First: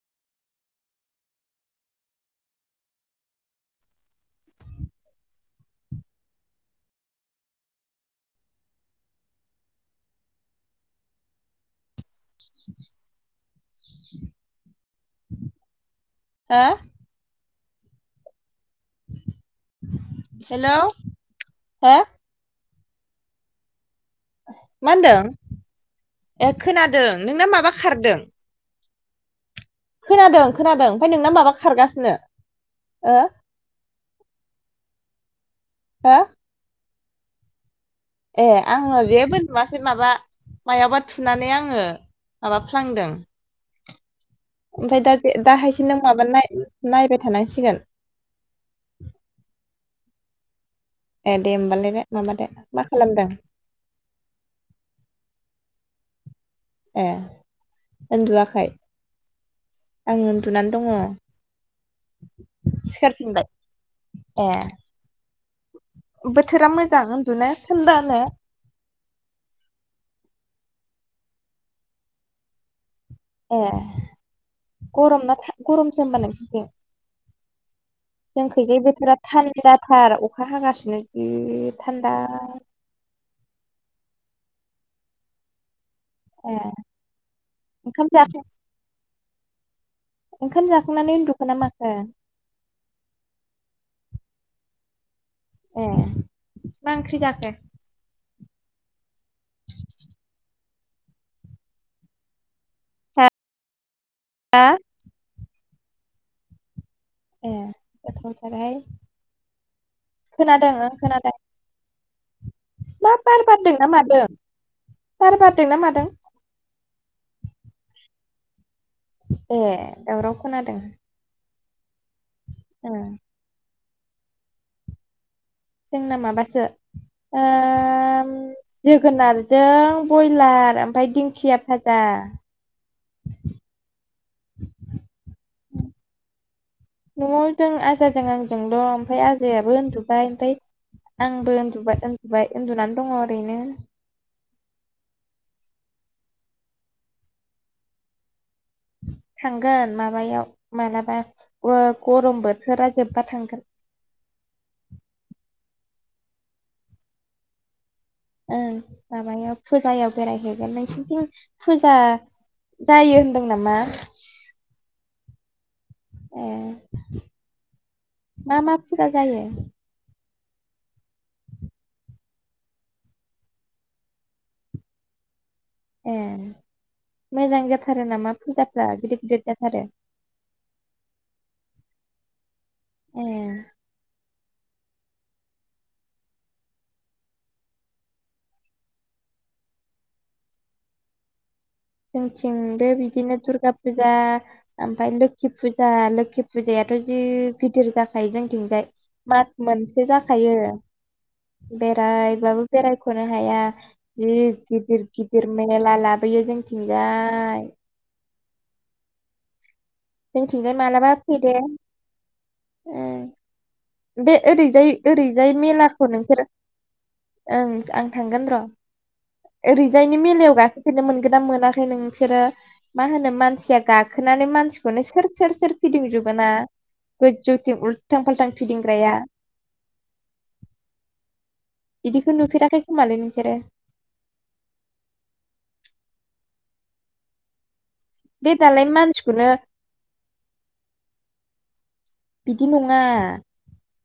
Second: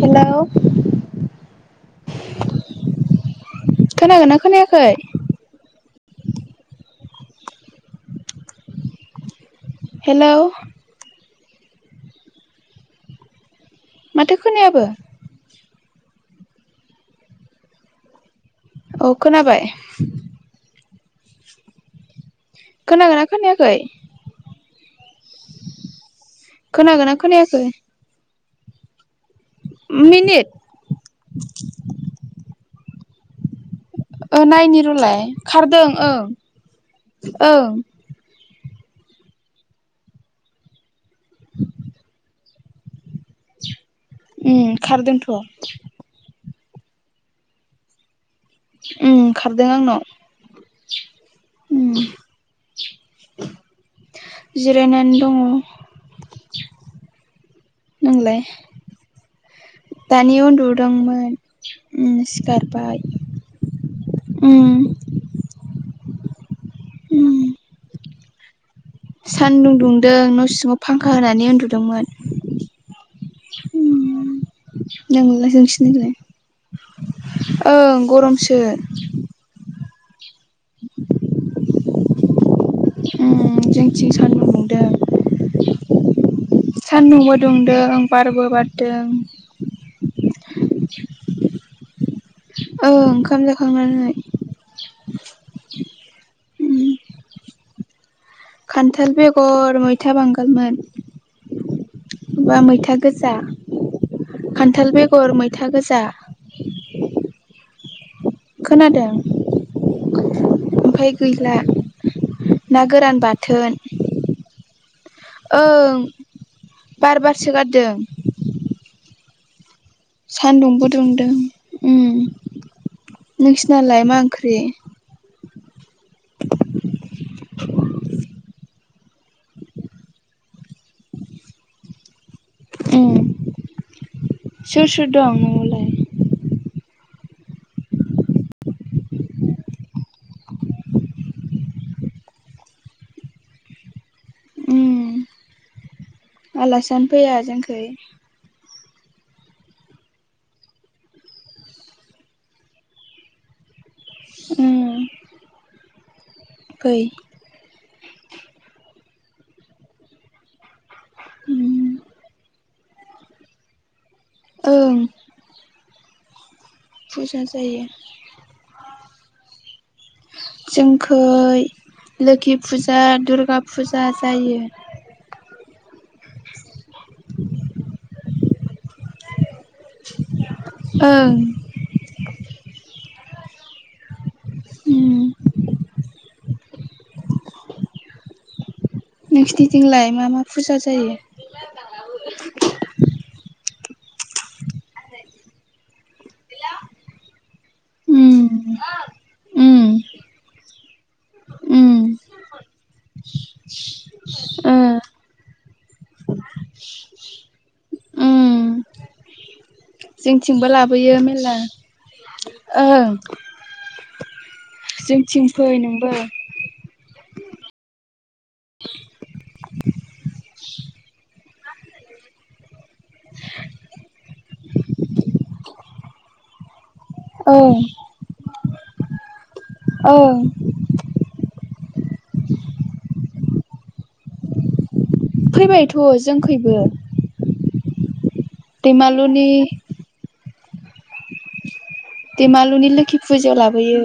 हेल' खोनागोन ना खोनायाखै? हेल' [inaudible] माथो खोनायाबो। हो औ खोनाबाय। हा खोनागोनना खोनायाखै? मा होनदों ए खोनादों खोनागोनना नोंना खोनायाखै माबा खारदों? खोनादों मिनिट खोनादों ओमफ्राय नोंना माबा खारगासिनो ओ ओ नायनि र'लाय खारदों हो ओं ओं। ए आङो जेबो नुवासै माबा मायावबा थुनानै आङो माबा फ्लांदों। उम ओमफ्राय दा खारदोंथ' दाहायसो नों माबा नायबाय थानांसिगोन। ओंखारदों आंनाव। ए दे उम होमबालाय दे माबा दे मा खालामदों? जिरायनानै दङ ए नोंलाय ओन्दुवाखाय? दानि उन्दुदोंमोन ओ सिखारबाय। सिखारफिनबाय ए ओम। बोथोरा मोजां उन्दुनो थानदानो सानदुं दुंदों न' सिङाव फांखा होनानै उन्दुदोंमोन। ए उम गरम ना नोंलाय गरमसो नोंसिनिलाय होमबालाय नोंसोरथिं? ओं जों गरमसो खैजाय बोथोरा थान्दा। थार अखा हागासिनो गि थान्दा। उम जोंथिं सानदुं दुंदों। ए सान्दुंबो दुंदों ओंखाम जाखां बारबो बारदों। ओंखाम जाखांनानै उन्दुखोना माखो ओं ओंखाम जाखांनानै। [inaudible] ए मा ओंख्रि जाखो? खान्थाल बेगर मैथा बांगालमोन ब बा मै मैथा गोजा हा खान्थाल बेगर मैथा गोजा। ए गोथावथार हाइ। खोनादों खोनादों ओ ओमफाय खोनादों। गैला ना मा गोरान बार बाथोन बारदोंना मादों बार बारदोंना ओं मादों? बार बारसोगारदों। ए दावराव सान्दुंबो दुंदों उ औ। नालाय मा ओंख्रि? जोंना माबासो ओ जोगोनारजों बयलार। ओमफ्राय दिंखिया भाजा। सोर सोर दं न'आवलाय? न'आव जों आजाजों आंजोंल' ओमफ्राय आयाबो उन्दुबबाय ओमफ्राय आंबो उन्दुबाय उन्दुबाय उन्दुनानै दङ ओरैनो। आलासिजानो फैया जोंखै थांगोन माबायाव मालाबा गरम बोथोरा जोबबा थांगोन उम फै ओं माबायाव फुजायाव बेरायहैगोन नोंसिनिथिं उम फुजा जायो होनदों नामा ओं ए फुजा जायो मा मा फुजा जायो जोंखै लोखि फुजा दुर्गा फुजा जायो ए मोजां जाथारो नामा फुजाफ्रा गिदिर -गिदिर जाथार ओं ए उम नोंसिनिजोंंलाय मा -मा फुजा जायो जोंथिंबो बिदिनो दुर्गा फुजा ओमफ्राय लोखि फुजा लो लोखि फुजायाथ' जि गिदिर उम जाखायो जोंथिंजाय मास उम मोनसे जाखायो उम बेरायबाबो बेरायख'नो हाया जि ओ गिदिर- गिदिर मेला लाबोयो जोंथिंजाय उम जोंथिंबो जोंथिंजाय मालाबा लाबोयो फैदो मेला ओं बे ओरैजाय जोंथिं -ओरैजाय फै मेलाखौ नोंबो नोंसोर ओं आं थांगोन र' ओरैजायनि मेलायाव गाखोफेरनो मोनगोन ना मोनाखै नोंसोरो मा होनो मानसिया गाखोनानै मानसि बे खौनो सोर -सोर- सोर फिदिंजोबोनना ओं गोजौथिं उल्थां फाल्थां फिदिंग्राया औ बिदिखौ नुफेराखै खोमालै नोंसोरो फैबायथ' जोंखैबो बे दालाय दैमालुनि मानसिखौनो बिदि दिमालुनि नङा लोखि फुजायाव लाबोयो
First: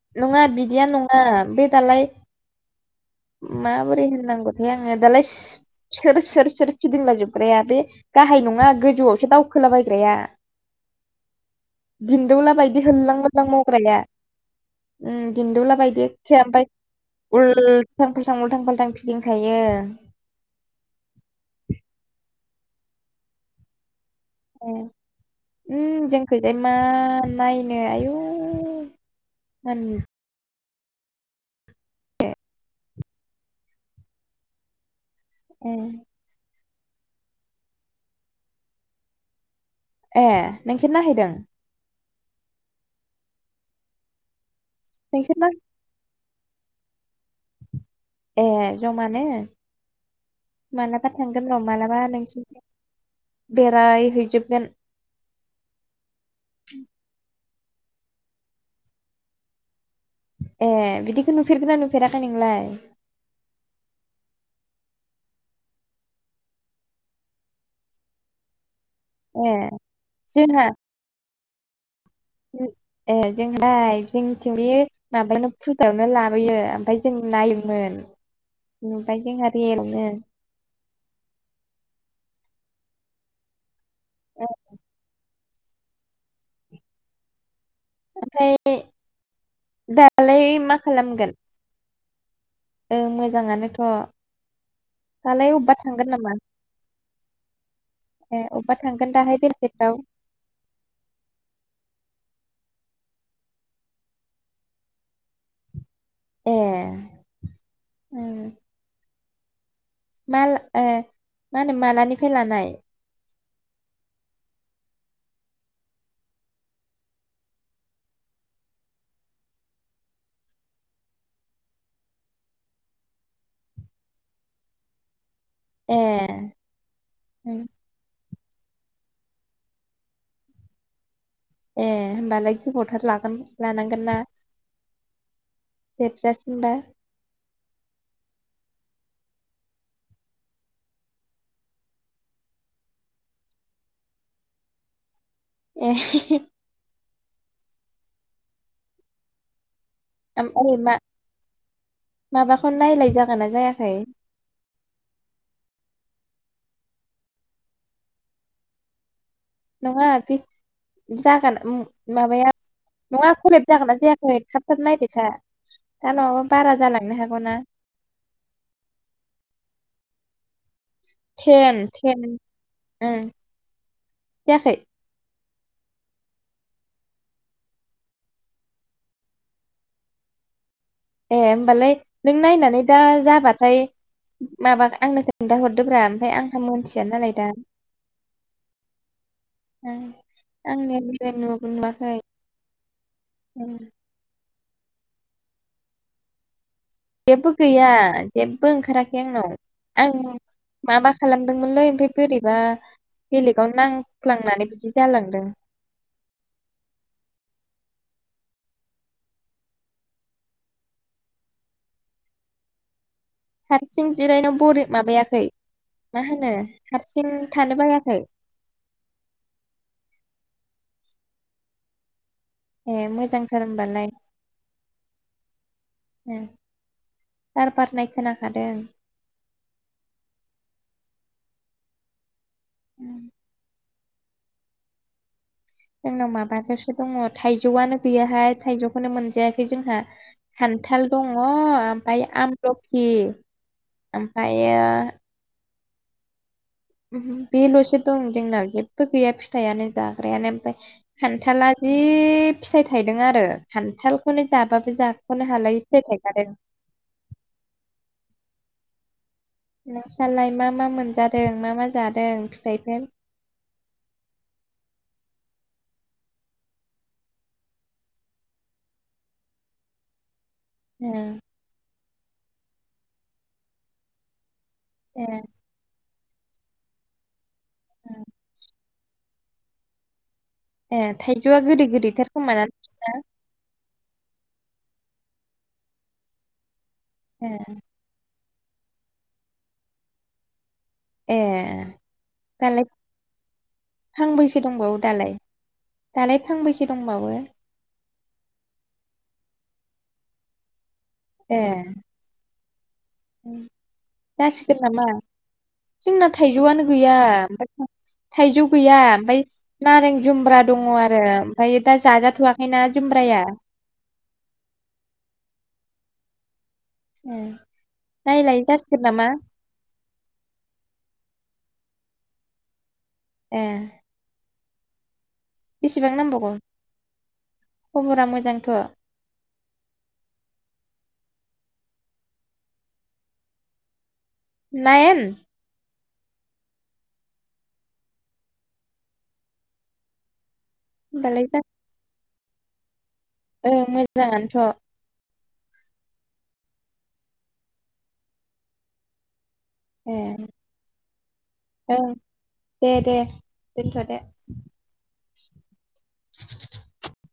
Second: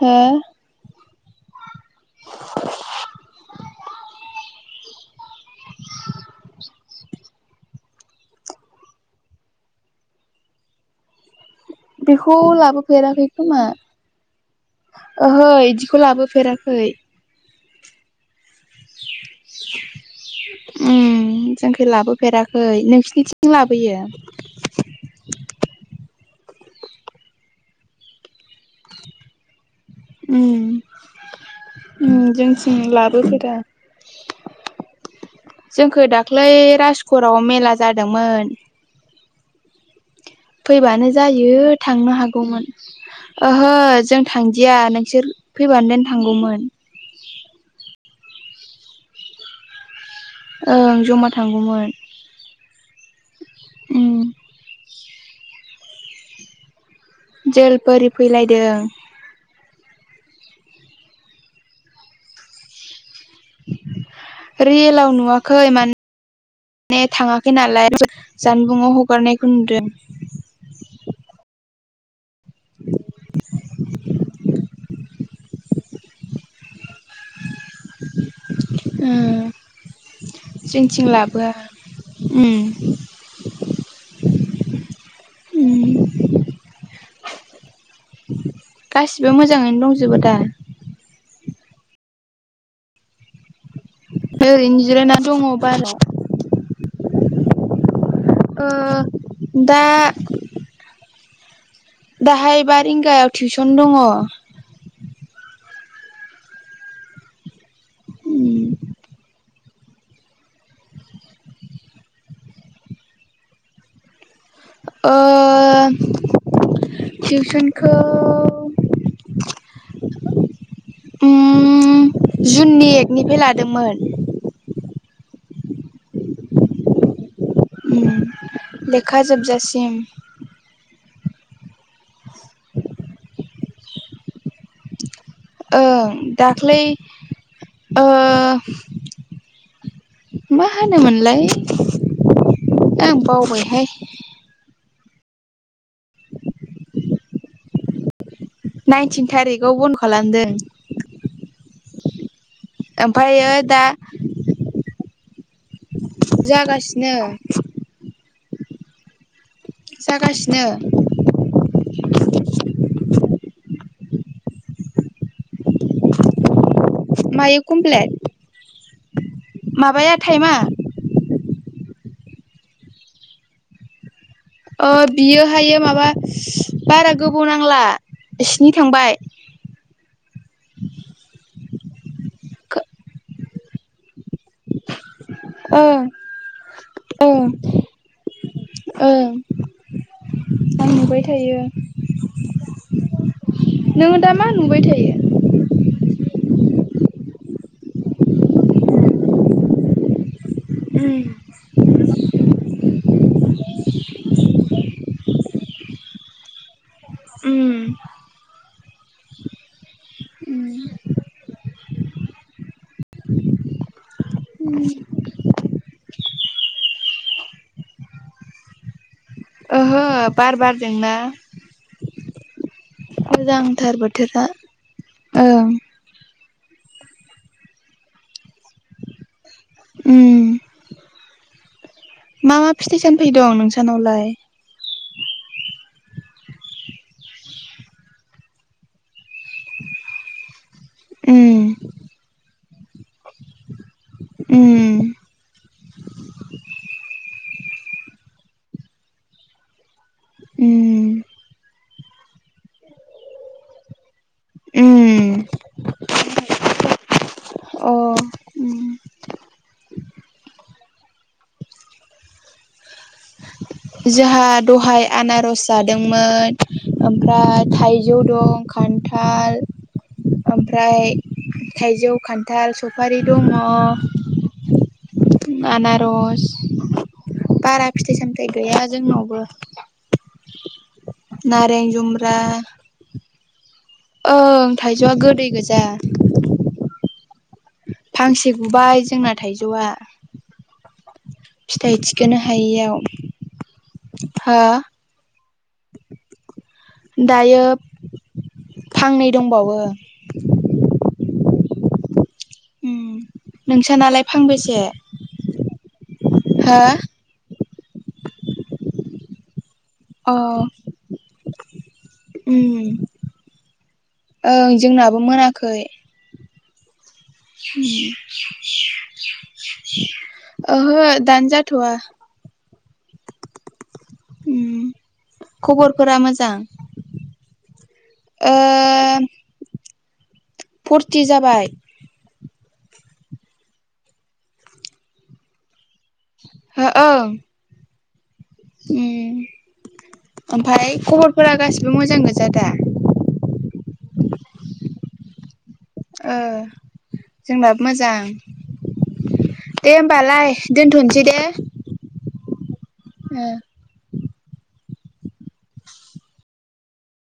हो नङा बिदिया नङा बे दालाय मा बोरै होनो गोजौआवसो दावखोलाबायग्राया [inaudible] [unintelligible] बेखौ दिन्दौला बायदि होललां लाबोफेराखै मोललां खोमा मावग्राया उम ओहो बिदिखौ लाबोफेराखै फल्थां -फाल्थां उल्थां फाल्थां फिदिंखायो ओम जोंखौ लाबोफेराखै नोंसोरनिथिं लाबोयो उम जोंखौजाय मा नायनो आयु उ उम जोंसिं लाबोफेरा ए जोंखौ दाख्लै राजकरआव मेला जादोंमोन ए नोंसोर फैबानो नायहैदों जायो थांनो हागौमोन ओहो जों थांदिया नोंसोर फैबानो दोन थांगौमोन ए जमानो ओं मालाबा जमा थांगोन र' थांगौमोन मालाबा नोंसिनि उम बेरायहैजोबगोन जोल बोरि फैलायदों ए बिदिखौ नुफेरगोन ना नुफेराखै नोंलाय रियेलाव नुवाखै मान माने थाङाखै नालाय जानबुंङाव गारनाय खौ ए नुदों जोंहा ए जोंहाय जोंथिं बे माबायावनो फुजायावनो लाबोयो ओमफ्राय जों नायोमोन उ ओमफ्राय जोंहा रियेलावनो जों थिं लाबोआ उ उ ओमफ्राय गासिबो मोजाङैनो दंजोबो दा दालाय मा खालामगोन? ओं मोजांङानोथ' ओरैनो जिरायना दङ दालाय अबेबा बाराव थांगोन नामा? ए ओ अबा थांगोन दाहाय दा बेलसेफ्राव? दाहाय बा रिंगायाव टिउसन दंङ। ए। माल ओ मालानिफ्राय लानाय? ओ टिउसनखौ उम जुननि एकनिफ्राय लादोंमोन। ए। उम लेखा जोबजासिम। ए होमबालाय गोबावथार लागोन लानांगोन ना? ओं जोबजासिमबा दाख्लै ओ मा होनोमोनलाय आं बावबायहाय। ए। नाइनटिन थारिकाव बन ओै मा माबाखौ नायलाय जागोन ना ओमफ्रायो दा जायाखै। जागासिनो। नङा बे जागासिनो जागोन माबाया नंङा जागोन नना जायाखै थाब थाब नायबायथा दा नंङा बा बारा जाना मातो खमफ्लेट। माबाया टाइमा? थेन थेन उम। अ बियो हायो माबा बारा गोबाव नांला सिनि थांबाय। [inaudible] ए होमबालाय नों नायनानै दा जाबाथाय माबा आंनो ख दाहरदोब्रा ओं ओमफ्राय आंहा मोनथिया नालाय दा ओं ओं ओं आं नुबाय आंनिया थायो नगम नुवाखै उम। नोङो दा मा नुबाय थायो। जेबो गैया जेबो ओंखाराखै आंनाव आं मा मा खालामदोंमोनलै ओमफाय बोरैबा बेलेगावनो नां फ्लांनानै बिदि जालांदों। उम हारसिं जिरायनो बरि माबायाखै। मा होनो हारसिं थानो बायाखै? ओहो बार बारदोंना। ए मोजांथार होमबालाय बोथोरा ओं। ओ बार बारनाय खोनाखादों। उम। मा मा फिथाइ उम, सामथाइ दं नोंसानावलाय? जोंनाव माबाजसो दङ थाइजौआनो गैयाहाय थाइजौखौनो मोनजायाखै जोंहा। खान्थाल दङ उम ओमफाय आमलखि। ओमफ्रायो। उम बेल'सो दं जोंनाव जेबो गैया फिथाइयानो जाग्रायानो ओमफ्राय उम खान्थाला जि फिथाइ थाइदों आरो खान्थालखौनो जाबाबो उम जाख'नो हालायो फिथाइ थाइ आरो। अ उम नोंसालाय मा मा मोनजादों मा मा जादों फिथाइफोर? जोंहा दहाय आनारस जादोंमोन ओमफ्राय थाइजौ दं। खान्थाल। ओ ओमफ्राय थाइजौ खान्थाल सफारि दङ। ए रस बारा फिथाइ ए सामथाइ गैया जोंनावबो ए थाइजौआ नारें गोदै गोदैथार जुमब्रा खोमाना नोंसिना ओं थाइजौआ गोदै गोजा [inaudible] फांसे गुबाय जोंना थाइजौआ ए फिथाइ थिखोनो दालाय हायियाव हो फांबैसो दंबावो दालाय दालाय फांबैसे दंबावो दायो फांनै दंबावो ए उम नोंसानालाय जासिगोन फांबेसे नामा जोंना हो थाइजौआनो गैया ओमफा थाइजौ गैया ओमफाय नारें अ जुमब्रा उम दङो आरो ओमफाय दा जाजाथ'आाखैना जुमब्राया ओं जोंनाबो मोनाखै ए नायलाय जासिगोन नामा ओहो दानजा थवा ए उम बेसेबां खबरफोरा नांबावगौ मोजां खबरा मोजांथ' फरथि जाबाय नायन हो ओं उम ओमफाय खबरफोरा होमबालाय गासिबो मोजां गोजा दा ओ मोजाङानोथ' ओ जोंनाबो मोजां दे ए होमबालाय दोनथसै दे ओं दे दे ओ दोनथ दे